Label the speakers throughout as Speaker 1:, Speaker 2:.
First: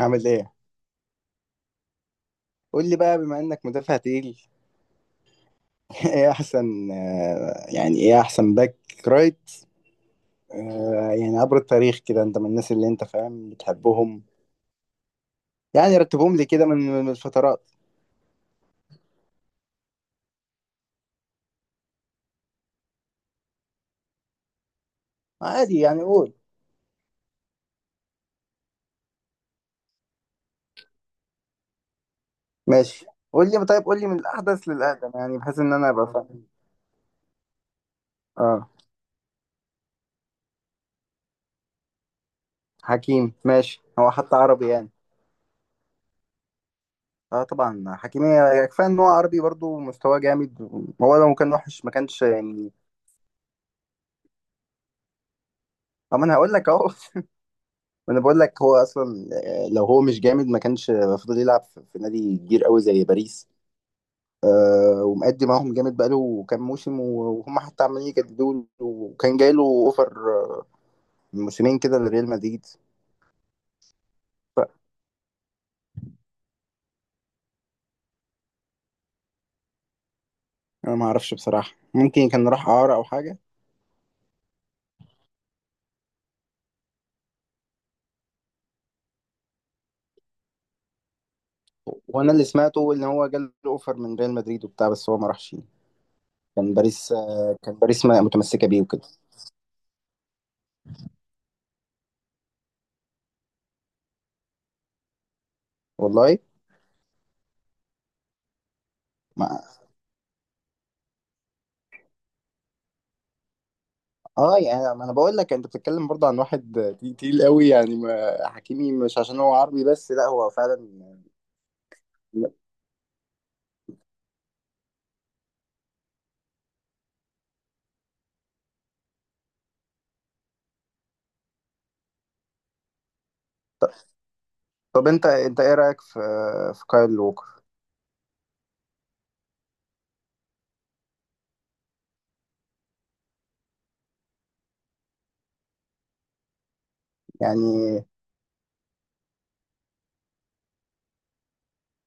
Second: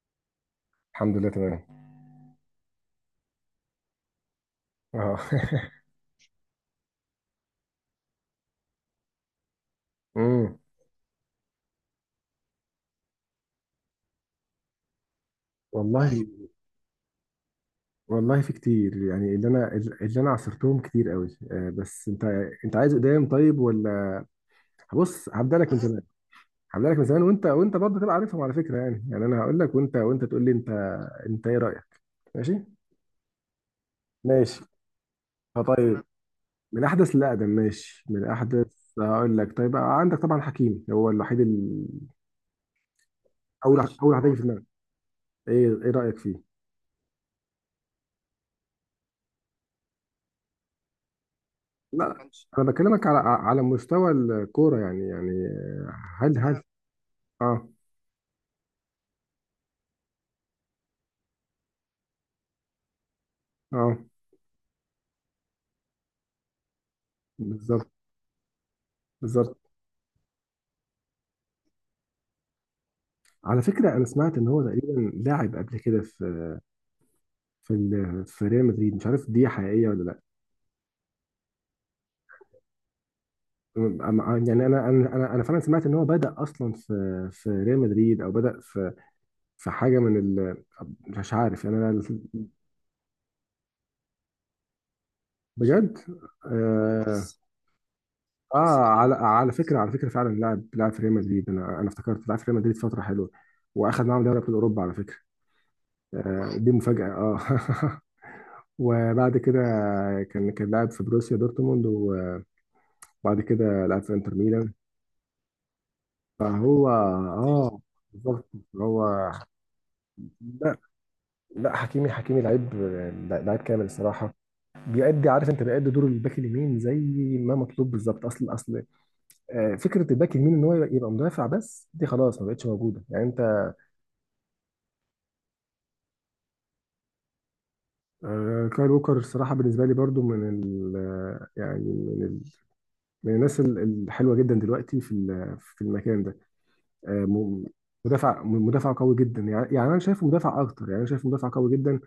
Speaker 1: عامل ايه؟
Speaker 2: الحمد لله تمام.
Speaker 1: قول لي بقى بما انك مدافع تقيل
Speaker 2: اه
Speaker 1: ايه احسن، يعني ايه احسن باك رايت.
Speaker 2: امم
Speaker 1: يعني عبر التاريخ كده انت من الناس اللي انت فاهم بتحبهم. يعني
Speaker 2: والله.
Speaker 1: رتبهم لي كده من الفترات.
Speaker 2: والله في كتير يعني اللي انا عصرتهم كتير قوي، بس انت عايز قدام طيب ولا؟ بص، هبدا لك من
Speaker 1: عادي
Speaker 2: زمان.
Speaker 1: يعني قول.
Speaker 2: هبدا لك من زمان وانت برضه تبقى عارفهم على فكره. يعني انا هقول لك وانت تقول لي انت ايه رايك؟ ماشي.
Speaker 1: ماشي، قول لي طيب قول لي من
Speaker 2: ماشي.
Speaker 1: الاحدث للاقدم يعني بحيث ان انا
Speaker 2: فطيب،
Speaker 1: ابقى فاهم.
Speaker 2: من احدث لاقدم ماشي، من احدث.
Speaker 1: اه
Speaker 2: هقول لك. طيب، عندك طبعا حكيم هو الوحيد ال...
Speaker 1: حكيم،
Speaker 2: اول
Speaker 1: ماشي هو
Speaker 2: واحد هيجي
Speaker 1: حتى
Speaker 2: في دماغك.
Speaker 1: عربي يعني.
Speaker 2: ايه رايك فيه؟
Speaker 1: اه طبعا حكيم كفايه ان هو عربي برضو مستواه جامد. هو لو كان وحش ما كانش
Speaker 2: لا، انا
Speaker 1: يعني.
Speaker 2: بكلمك على مستوى الكوره يعني
Speaker 1: طب ما انا
Speaker 2: هل
Speaker 1: هقول لك اهو
Speaker 2: اه.
Speaker 1: ما انا بقول لك هو اصلا لو هو مش جامد ما كانش المفروض يلعب في نادي كبير قوي زي باريس.
Speaker 2: اه،
Speaker 1: ومأدي معاهم جامد بقاله كام موسم وهم حتى
Speaker 2: بالظبط.
Speaker 1: عمالين يجددوا له، وكان جاي
Speaker 2: بالظبط.
Speaker 1: له اوفر آه، من موسمين كده لريال مدريد.
Speaker 2: على فكره، انا سمعت ان هو تقريبا لاعب قبل كده في ال- في ريال مدريد، مش عارف دي حقيقيه ولا لا.
Speaker 1: انا ما اعرفش بصراحه، ممكن كان راح اعاره او حاجه.
Speaker 2: أما- يعني انا فعلا سمعت ان هو بدا اصلا في ريال مدريد او بدا في حاجه من ال... مش عارف يعني انا.
Speaker 1: وانا اللي سمعته ان هو جاله اوفر من ريال مدريد وبتاع بس هو ما راحش.
Speaker 2: بجد.
Speaker 1: كان باريس
Speaker 2: اه.
Speaker 1: آه، كان باريس ما-
Speaker 2: آه.
Speaker 1: متمسكه بيه وكده.
Speaker 2: على على فكره فعلا لاعب في ريال مدريد، انا افتكرت لاعب في ريال مدريد فتره حلوه، واخد معاهم دوري ابطال اوروبا على فكره.
Speaker 1: والله.
Speaker 2: آه، دي مفاجأة. اه. وبعد كده كان لاعب في بروسيا دورتموند، وبعد كده لعب في انتر
Speaker 1: اه
Speaker 2: ميلان.
Speaker 1: يعني ما انا بقول لك انت بتتكلم برضه عن
Speaker 2: فهو
Speaker 1: واحد تقيل قوي
Speaker 2: اه،
Speaker 1: يعني،
Speaker 2: بالظبط.
Speaker 1: ما حكيمي
Speaker 2: هو.
Speaker 1: مش عشان هو عربي بس، لا هو
Speaker 2: لا.
Speaker 1: فعلا.
Speaker 2: لا، حكيمي لعيب، لعيب كامل الصراحة. بيأدي، عارف انت، بيأدي دور الباك اليمين زي ما مطلوب بالظبط. اصل آه، فكرة الباك اليمين ان هو يبقى مدافع، بس دي خلاص ما بقتش موجودة يعني انت.
Speaker 1: طب انت ايه رايك في كايل ووكر؟
Speaker 2: آه، كايل ووكر الصراحة بالنسبة لي برضو من ال يعني من الناس ال- الحلوه جدا دلوقتي في ال- في المكان ده. آه، م-
Speaker 1: يعني
Speaker 2: مدافع م- مدافع قوي جدا يعني انا شايفه مدافع اكتر يعني انا شايفه مدافع قوي جدا،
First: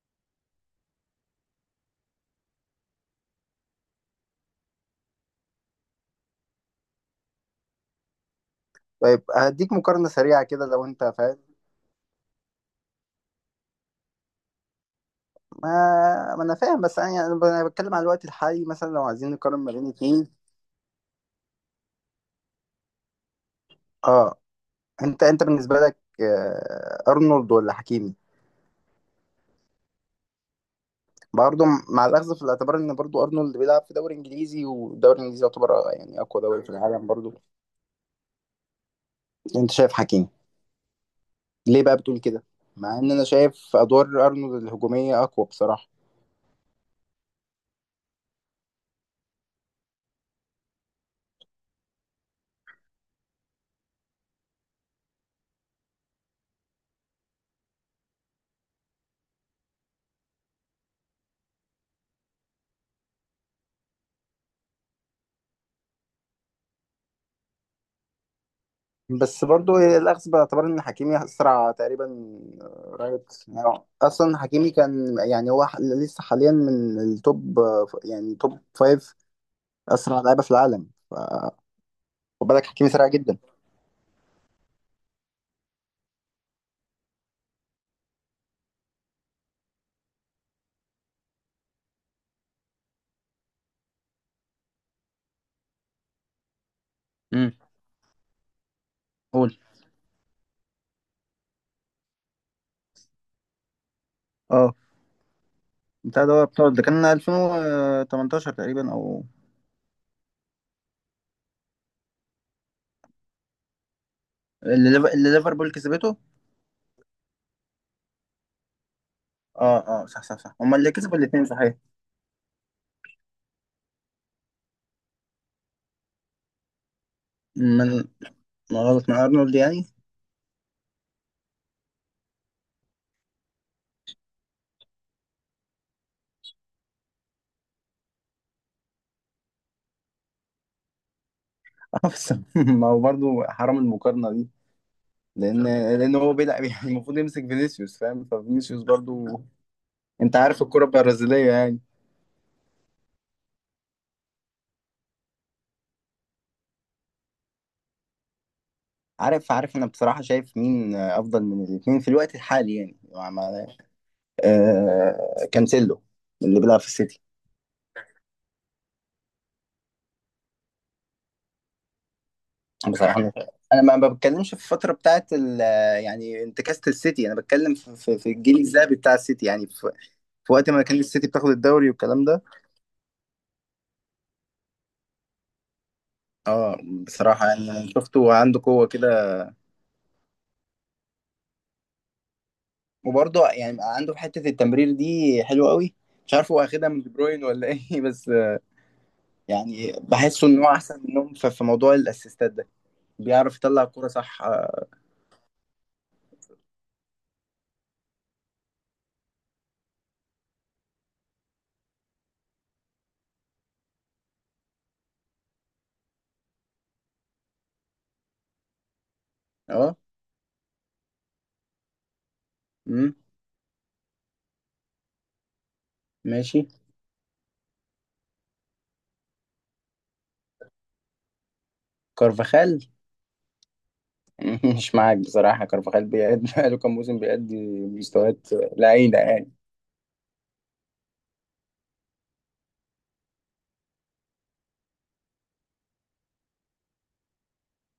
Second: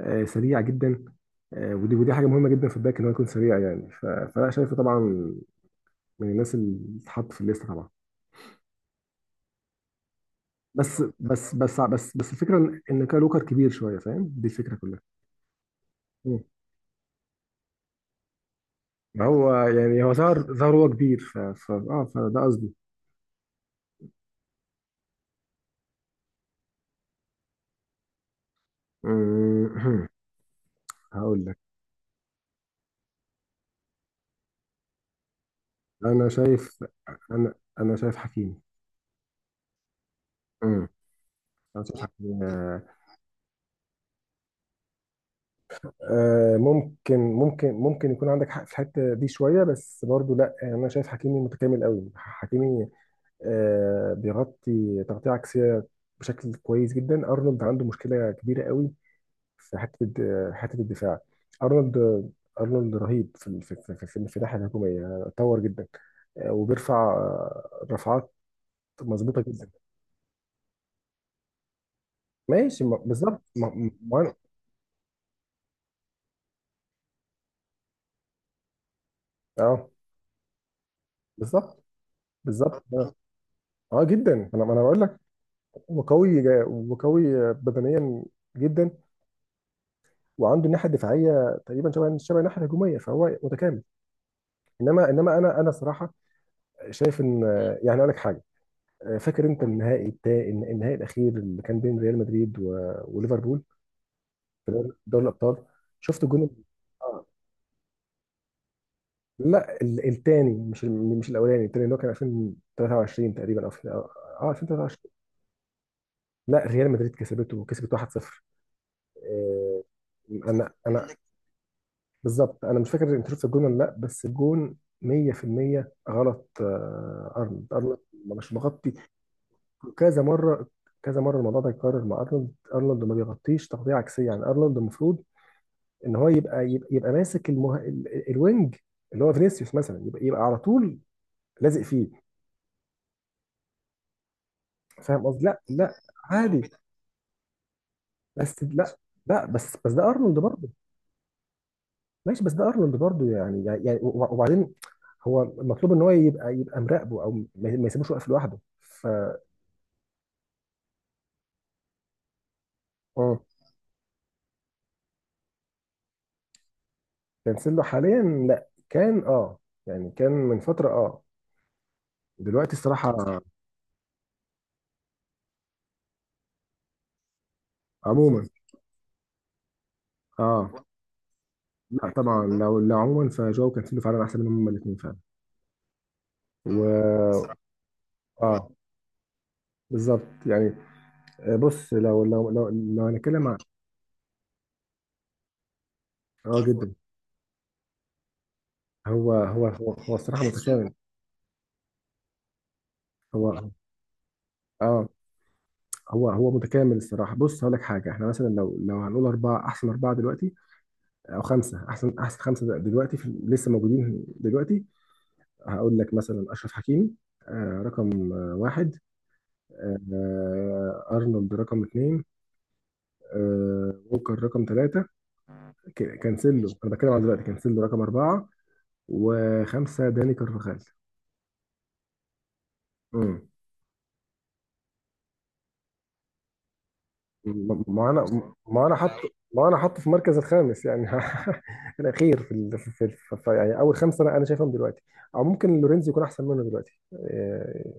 Speaker 2: سريع جدا، ودي حاجه مهمه جدا في الباك ان هو يكون سريع يعني ف- فانا شايفه طبعا من الناس اللي تتحط في الليسته طبعا.
Speaker 1: طيب هديك مقارنه سريعه كده لو
Speaker 2: بس
Speaker 1: انت فاهم.
Speaker 2: بس بس بس بس الفكره ان إن كالوكر كبير شويه، فاهم، دي الفكره كلها.
Speaker 1: ما,
Speaker 2: مم.
Speaker 1: ما انا فاهم بس انا يعني انا بتكلم على الوقت الحالي، مثلا لو عايزين
Speaker 2: هو
Speaker 1: نقارن ما بين
Speaker 2: يعني هو
Speaker 1: اتنين.
Speaker 2: ظهر هو كبير ف ف- اه فده قصدي.
Speaker 1: اه، انت بالنسبه لك ارنولد ولا حكيمي؟
Speaker 2: مم. هقول لك.
Speaker 1: برضه مع الاخذ في الاعتبار ان برضه ارنولد بيلعب في دوري انجليزي، والدوري الانجليزي يعتبر يعني
Speaker 2: انا
Speaker 1: اقوى دوري في
Speaker 2: شايف.
Speaker 1: العالم برضه.
Speaker 2: انا شايف حكيمي.
Speaker 1: انت شايف حكيمي.
Speaker 2: امم لو
Speaker 1: ليه بقى
Speaker 2: تضحك.
Speaker 1: بتقول كده؟
Speaker 2: آه،
Speaker 1: مع ان انا شايف ادوار ارنولد الهجوميه اقوى بصراحه.
Speaker 2: ممكن يكون عندك حق في الحته دي شويه، بس برضو لا، يعني انا شايف حكيمي متكامل قوي. حكيمي آه، بيغطي تغطيه عكسيه بشكل كويس جدا. ارنولد عنده مشكله كبيره قوي في حته الد- حته الدفاع. ارنولد رهيب في ال- في الناحيه الهجوميه يعني اتطور جدا، وبيرفع رفعات مظبوطه
Speaker 1: بس
Speaker 2: جدا.
Speaker 1: برضو الاخذ باعتبار ان حكيمي اسرع تقريبا.
Speaker 2: ماشي، ما-
Speaker 1: رايت
Speaker 2: بالظبط
Speaker 1: يعني
Speaker 2: ما- ما-.
Speaker 1: اصلا، حكيمي كان يعني هو لسه حاليا من التوب، يعني توب فايف
Speaker 2: اه
Speaker 1: اسرع لعيبه في العالم.
Speaker 2: بالظبط.
Speaker 1: خد بالك
Speaker 2: بالظبط
Speaker 1: حكيمي سريع
Speaker 2: آه.
Speaker 1: جدا.
Speaker 2: اه جدا، انا بقول لك هو قوي جا- وقوي بدنيا جدا، وعنده الناحيه الدفاعيه تقريبا شبه الناحيه الهجوميه، فهو متكامل. انما انا صراحه شايف ان
Speaker 1: امم.
Speaker 2: يعني اقول لك حاجه. فاكر
Speaker 1: قول.
Speaker 2: انت النهائي بتاع. النهائي الاخير اللي كان بين ريال مدريد و- وليفربول.
Speaker 1: اه
Speaker 2: دوري الابطال. شفت
Speaker 1: بتاع ده،
Speaker 2: الجون
Speaker 1: هو
Speaker 2: ال-.
Speaker 1: بتاع ده كان
Speaker 2: آه.
Speaker 1: 2018 تقريبا او
Speaker 2: لا ال- التاني مش ال- مش الاولاني، التاني اللي هو كان 2023 تقريبا او في-. اه
Speaker 1: اللي
Speaker 2: 2023.
Speaker 1: اللي ليفربول كسبته.
Speaker 2: لا، ريال مدريد كسبته، وكسبت 1-0.
Speaker 1: اه
Speaker 2: آه،
Speaker 1: اه، صح صح صح،
Speaker 2: انا
Speaker 1: هما اللي كسبوا الاثنين صحيح.
Speaker 2: بالظبط انا مش فاكر انت شفت الجون ولا لا، بس الجون 100% غلط. آه، ارنولد
Speaker 1: من،
Speaker 2: مش
Speaker 1: ما
Speaker 2: مغطي
Speaker 1: غلط من ارنولد يعني.
Speaker 2: كذا مره. كذا مره الموضوع ده يتكرر مع ارنولد. ارنولد ما بيغطيش تغطيه عكسيه يعني. ارنولد المفروض ان هو يبقى يبقى ماسك المه... ال- الوينج اللي هو فينيسيوس مثلا، يبقى على طول لازق فيه.
Speaker 1: اه بس ما هو برضه حرام المقارنة دي.
Speaker 2: فاهم قصدي. لا
Speaker 1: لأن
Speaker 2: لا.
Speaker 1: لأن هو بيلعب
Speaker 2: عادي.
Speaker 1: يعني المفروض يمسك فينيسيوس فاهم،
Speaker 2: بس
Speaker 1: ففينيسيوس
Speaker 2: لا.
Speaker 1: برضه
Speaker 2: لا بس ده
Speaker 1: أنت
Speaker 2: ارنولد
Speaker 1: عارف
Speaker 2: برضه.
Speaker 1: الكرة البرازيلية يعني.
Speaker 2: ماشي، بس ده ارنولد برضو يعني وب- وبعدين هو المطلوب ان هو يبقى مراقبه او ما يسيبوش واقف لوحده ف.
Speaker 1: عارف عارف، أنا بصراحة شايف مين أفضل من الاتنين في الوقت الحالي يعني
Speaker 2: مم.
Speaker 1: كانسيلو اللي بيلعب في السيتي.
Speaker 2: كانسيلو حاليا؟ لا، كان اه، يعني كان من فتره اه، دلوقتي الصراحه.
Speaker 1: بصراحة أنا ما بتكلمش في الفترة بتاعت ال-، يعني انتكاسة السيتي، أنا بتكلم في
Speaker 2: عموما.
Speaker 1: الجيل الذهبي بتاع السيتي، يعني في, في وقت ما
Speaker 2: اه.
Speaker 1: كان السيتي بتاخد الدوري
Speaker 2: لا
Speaker 1: والكلام ده.
Speaker 2: طبعا لو عموما فجو كانسيلو فعلا احسن منهم هما الاثنين فعلا.
Speaker 1: اه بصراحة
Speaker 2: و
Speaker 1: يعني شفته عنده
Speaker 2: اه،
Speaker 1: قوة كده.
Speaker 2: بالظبط يعني. آه، بص لو هنتكلم
Speaker 1: وبرضه
Speaker 2: عن.
Speaker 1: يعني بقى عنده حتة التمرير دي حلوة قوي. مش عارف هو
Speaker 2: اه
Speaker 1: اخدها
Speaker 2: جدا.
Speaker 1: من دي بروين ولا ايه بس يعني
Speaker 2: هو الصراحه
Speaker 1: بحسه ان هو
Speaker 2: متشابه.
Speaker 1: احسن منهم في موضوع الاسيستات ده. بيعرف
Speaker 2: هو
Speaker 1: يطلع الكورة صح. اه.
Speaker 2: اه، هو متكامل الصراحه. بص هقول لك حاجه. احنا مثلا لو هنقول اربعه احسن اربعه دلوقتي، او خمسه احسن خمسه دلوقتي في لسه موجودين دلوقتي. هقول لك مثلا اشرف حكيمي آه رقم آه واحد.
Speaker 1: آه.
Speaker 2: آه ارنولد رقم اثنين.
Speaker 1: مم.
Speaker 2: آه ووكر رقم ثلاثه.
Speaker 1: ماشي،
Speaker 2: كانسيلو، انا بتكلم عن دلوقتي، كانسيلو رقم اربعه. وخمسه داني كارفاخال.
Speaker 1: كارفاخال؟ مش معاك بصراحة، كارفاخال بيأدي بقاله كام موسم بيأدي
Speaker 2: ما ما انا
Speaker 1: مستويات
Speaker 2: ما انا حط
Speaker 1: لعينة يعني.
Speaker 2: ما انا حاطه في المركز الخامس يعني. الاخير في ال... في... في... في... في يعني اول خمسه انا شايفهم دلوقتي. او ممكن لورينزو يكون احسن منه دلوقتي، إيه،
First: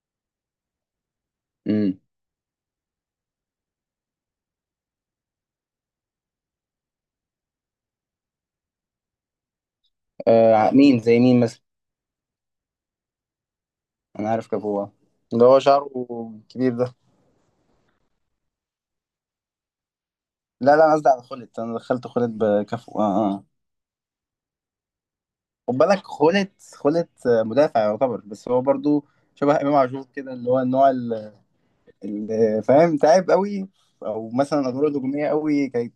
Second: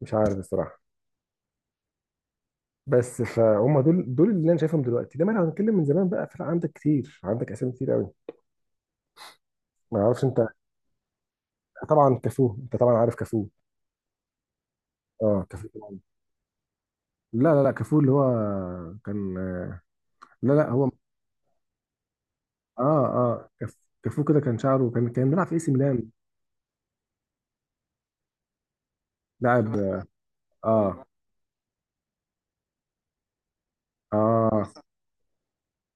Speaker 2: مش عارف الصراحه.
Speaker 1: مم.
Speaker 2: بس فهم دول اللي انا شايفهم دلوقتي. لما انا هنتكلم من زمان بقى، فرق، عندك كتير، عندك اسامي كتير قوي. ما اعرفش انت.
Speaker 1: آه، مين زي مين مثلا؟
Speaker 2: طبعا كافو، انت طبعا عارف كافو.
Speaker 1: انا عارف كافو
Speaker 2: اه
Speaker 1: اللي هو
Speaker 2: كافو
Speaker 1: شعره
Speaker 2: طبعا.
Speaker 1: كبير ده.
Speaker 2: لا لا لا كافو اللي هو كان. لا لا
Speaker 1: لا لا،
Speaker 2: هو.
Speaker 1: أنا قصدي على، خلت انا دخلت خلت بكافو آه
Speaker 2: اه
Speaker 1: آه.
Speaker 2: اه كاف- كافو كده كان شعره، كان بيلعب في اي سي
Speaker 1: خد بالك
Speaker 2: ميلان.
Speaker 1: خولة. خولة مدافع يعتبر، بس هو برضو شبه امام
Speaker 2: لاعب.
Speaker 1: عاشور كده، اللي هو النوع
Speaker 2: اه.
Speaker 1: اللي فاهم تعب قوي. او مثلا
Speaker 2: اه.
Speaker 1: ادواره الهجوميه قوي كانت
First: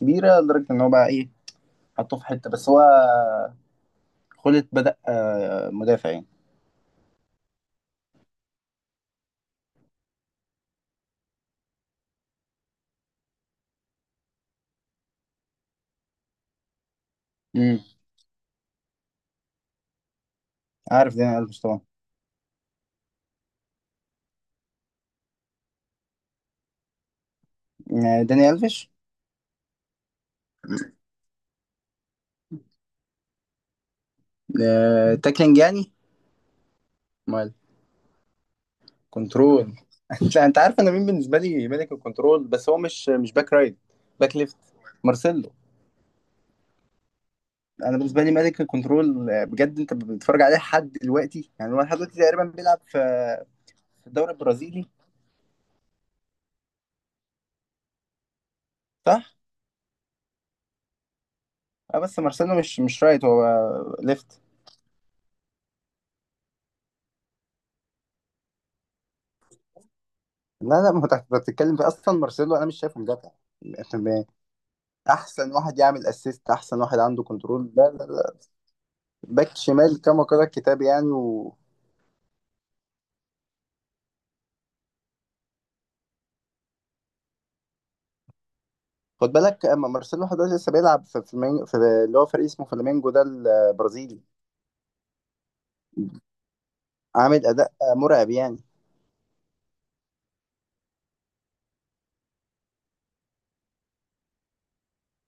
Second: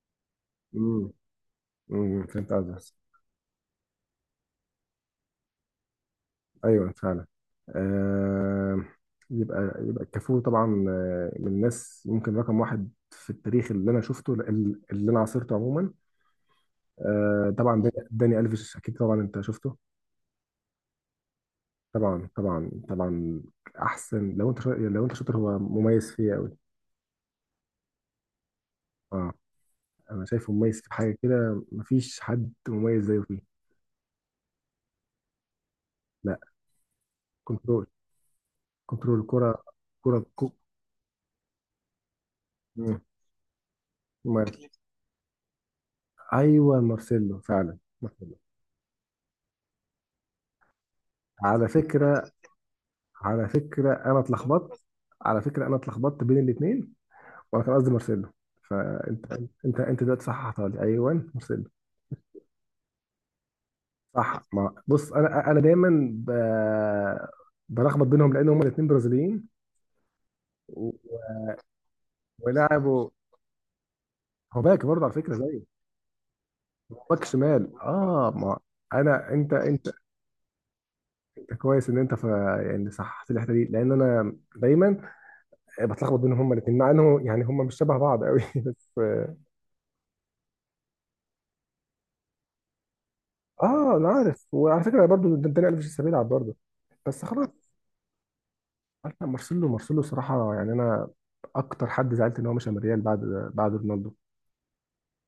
Speaker 1: كبيره لدرجه ان هو بقى،
Speaker 2: امم
Speaker 1: ايه، حطوه في حته،
Speaker 2: فهمت
Speaker 1: بس هو
Speaker 2: قصدك.
Speaker 1: خولة بدأ مدافع يعني.
Speaker 2: ايوه فعلا. آه يبقى الكافور طبعا، آه، من الناس ممكن رقم واحد في التاريخ اللي انا شفته، اللي انا عاصرته عموما. آه
Speaker 1: امم.
Speaker 2: طبعا داني الفيش اكيد طبعا انت شفته.
Speaker 1: عارف داني الفيش طبعا.
Speaker 2: طبعا طبعا طبعا. احسن لو انت شاطر، لو انت شاطر هو مميز فيه قوي.
Speaker 1: داني الفيش.
Speaker 2: اه. انا شايفه مميز في حاجه كده مفيش حد مميز زيه فيه.
Speaker 1: تاكلينج يعني؟
Speaker 2: لا.
Speaker 1: امال؟
Speaker 2: كنترول. كنترول كره.
Speaker 1: كنترول.
Speaker 2: كره
Speaker 1: انت
Speaker 2: كو...
Speaker 1: انت عارف انا مين بالنسبه لي ملك الكنترول، بس هو
Speaker 2: مم.
Speaker 1: مش باك رايت، باك
Speaker 2: مم.
Speaker 1: ليفت، مارسيلو.
Speaker 2: ايوه مارسيلو فعلا
Speaker 1: انا بالنسبه لي
Speaker 2: مارسيلو.
Speaker 1: ملك الكنترول بجد. انت بتتفرج عليه لحد دلوقتي،
Speaker 2: على
Speaker 1: يعني هو لحد دلوقتي
Speaker 2: فكرة
Speaker 1: تقريبا بيلعب في في
Speaker 2: أنا
Speaker 1: الدوري
Speaker 2: اتلخبطت.
Speaker 1: البرازيلي
Speaker 2: على فكرة أنا اتلخبطت بين الاتنين، وأنا كان قصدي مارسيلو. فأنت
Speaker 1: صح.
Speaker 2: أنت دلوقتي صححتها لي، أيوه مارسيلو.
Speaker 1: اه بس مارسيلو مش رايت، هو ليفت.
Speaker 2: صح. ما بص، أنا دايما ب... بلخبط بينهم، لأن هما الاتنين برازيليين.
Speaker 1: لا
Speaker 2: و...
Speaker 1: لا، ما هو تحت بتتكلم في اصلا، مارسيلو انا مش شايفه
Speaker 2: ولعبوا.
Speaker 1: مدافع. تمام.
Speaker 2: هو باك برضه على فكرة
Speaker 1: احسن
Speaker 2: زي.
Speaker 1: واحد يعمل اسيست، احسن واحد عنده
Speaker 2: باك شمال
Speaker 1: كنترول، لا لا
Speaker 2: أه
Speaker 1: لا،
Speaker 2: ما، أنت
Speaker 1: باك شمال كما قال الكتاب يعني
Speaker 2: أنت
Speaker 1: و...
Speaker 2: كويس إن أنت ف... يعني صححت لي الحتة دي، لأن أنا دايما بتلخبط بينهم هما الاتنين، مع إنه يعني هما مش شبه بعض قوي. بس.
Speaker 1: خد بالك اما مارسيلو لحد دلوقتي لسه بيلعب في اللي هو فريق اسمه فلامينجو ده
Speaker 2: اه انا
Speaker 1: البرازيلي.
Speaker 2: عارف، وعلى فكره برضو ده داني الفيش لسه بيلعب برضه. بس
Speaker 1: عامل
Speaker 2: خلاص.
Speaker 1: اداء مرعب يعني.
Speaker 2: عارف. لا، مارسيلو صراحه يعني انا اكتر حد زعلت ان هو مشى من الريال بعد رونالدو.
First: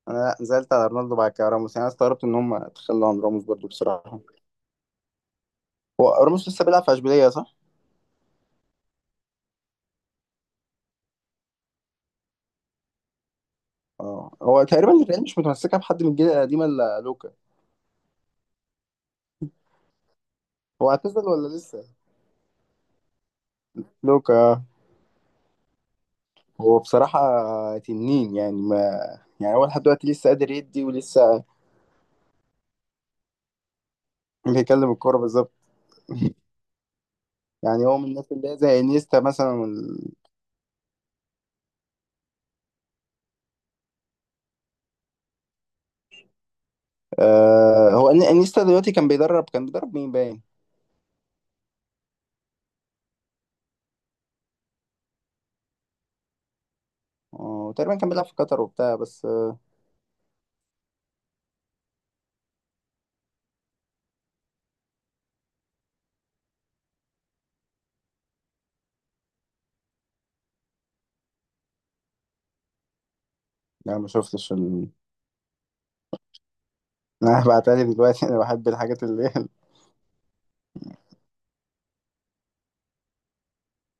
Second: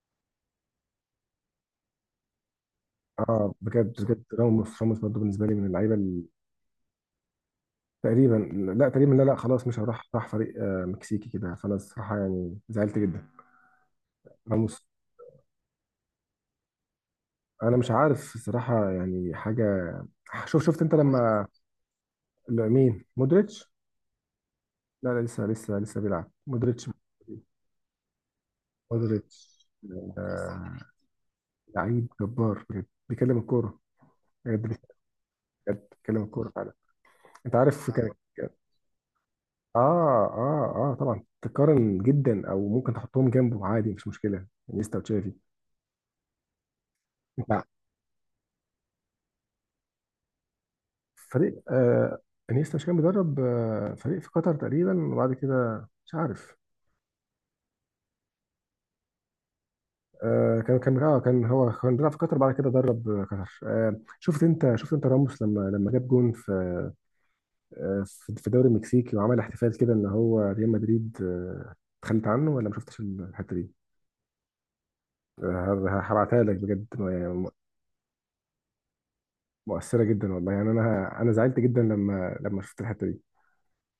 Speaker 1: انا نزلت على رونالدو، بعد كده راموس يعني، أنا استغربت ان هم تخلوا عن راموس
Speaker 2: اه
Speaker 1: برضو
Speaker 2: بجد.
Speaker 1: بصراحه.
Speaker 2: بجد راموس، راموس برضه بالنسبه لي من اللعيبه
Speaker 1: هو
Speaker 2: ال-.
Speaker 1: راموس لسه بيلعب في اشبيليه صح؟
Speaker 2: تقريبا. لا تقريبا، لا لا خلاص، مش هروح، راح فريق آه، مكسيكي كده، فانا الصراحه يعني زعلت جدا.
Speaker 1: اه هو
Speaker 2: راموس.
Speaker 1: تقريبا الريال مش متمسكه بحد من الجيل القديم الا لوكا.
Speaker 2: انا مش عارف الصراحه يعني حاجه. شوف، شفت
Speaker 1: هو
Speaker 2: انت
Speaker 1: اعتزل
Speaker 2: لما.
Speaker 1: ولا لسه؟
Speaker 2: لا، مين، مودريتش.
Speaker 1: لوكا
Speaker 2: لا لا لسه بيلعب
Speaker 1: هو
Speaker 2: مودريتش.
Speaker 1: بصراحه تنين يعني، ما، يعني هو
Speaker 2: مودريتش
Speaker 1: لحد دلوقتي لسه قادر
Speaker 2: آه،
Speaker 1: يدي، ولسه
Speaker 2: لعيب جبار بجد، بيكلم الكوره
Speaker 1: بيكلم
Speaker 2: بجد.
Speaker 1: الكوره بالظبط.
Speaker 2: بجد بيكلم الكوره فعلا. انت
Speaker 1: يعني
Speaker 2: عارف.
Speaker 1: هو من
Speaker 2: كان.
Speaker 1: الناس اللي هي زي انيستا مثلا وال...
Speaker 2: اه طبعا تقارن جدا، او ممكن تحطهم جنبه عادي مش مشكله. انيستا وتشافي. انت.
Speaker 1: هو انيستا دلوقتي كان بيدرب، مين باين؟
Speaker 2: فريق آه. انيستا مش كان بيدرب آه فريق في قطر تقريبا، وبعد كده مش عارف.
Speaker 1: اه تقريبا كان بيلعب في قطر وبتاع بس
Speaker 2: آه كان هو كان بيلعب في قطر، بعد كده درب آه، قطر. آه شفت انت، شفت انت راموس لما لما جاب جون في آه، في الدوري المكسيكي، وعمل احتفال كده ان هو ريال مدريد آه، اتخلت عنه. ولا ما شفتش الحته دي؟
Speaker 1: لا ما شفتش ال...
Speaker 2: آه، ه- هبعتها لك بجد يعني
Speaker 1: انا
Speaker 2: م-
Speaker 1: بعتلي دلوقتي، انا بحب الحاجات اللي
Speaker 2: مؤثره جدا والله، يعني انا زعلت جدا لما شفت الحته دي.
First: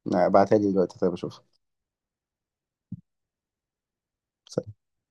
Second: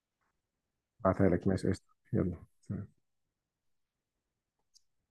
Speaker 1: لا، ابعتها لي دلوقتي طيب
Speaker 2: هبعتها لك،
Speaker 1: اشوفها.
Speaker 2: ماشي قشطه، يلا سلام.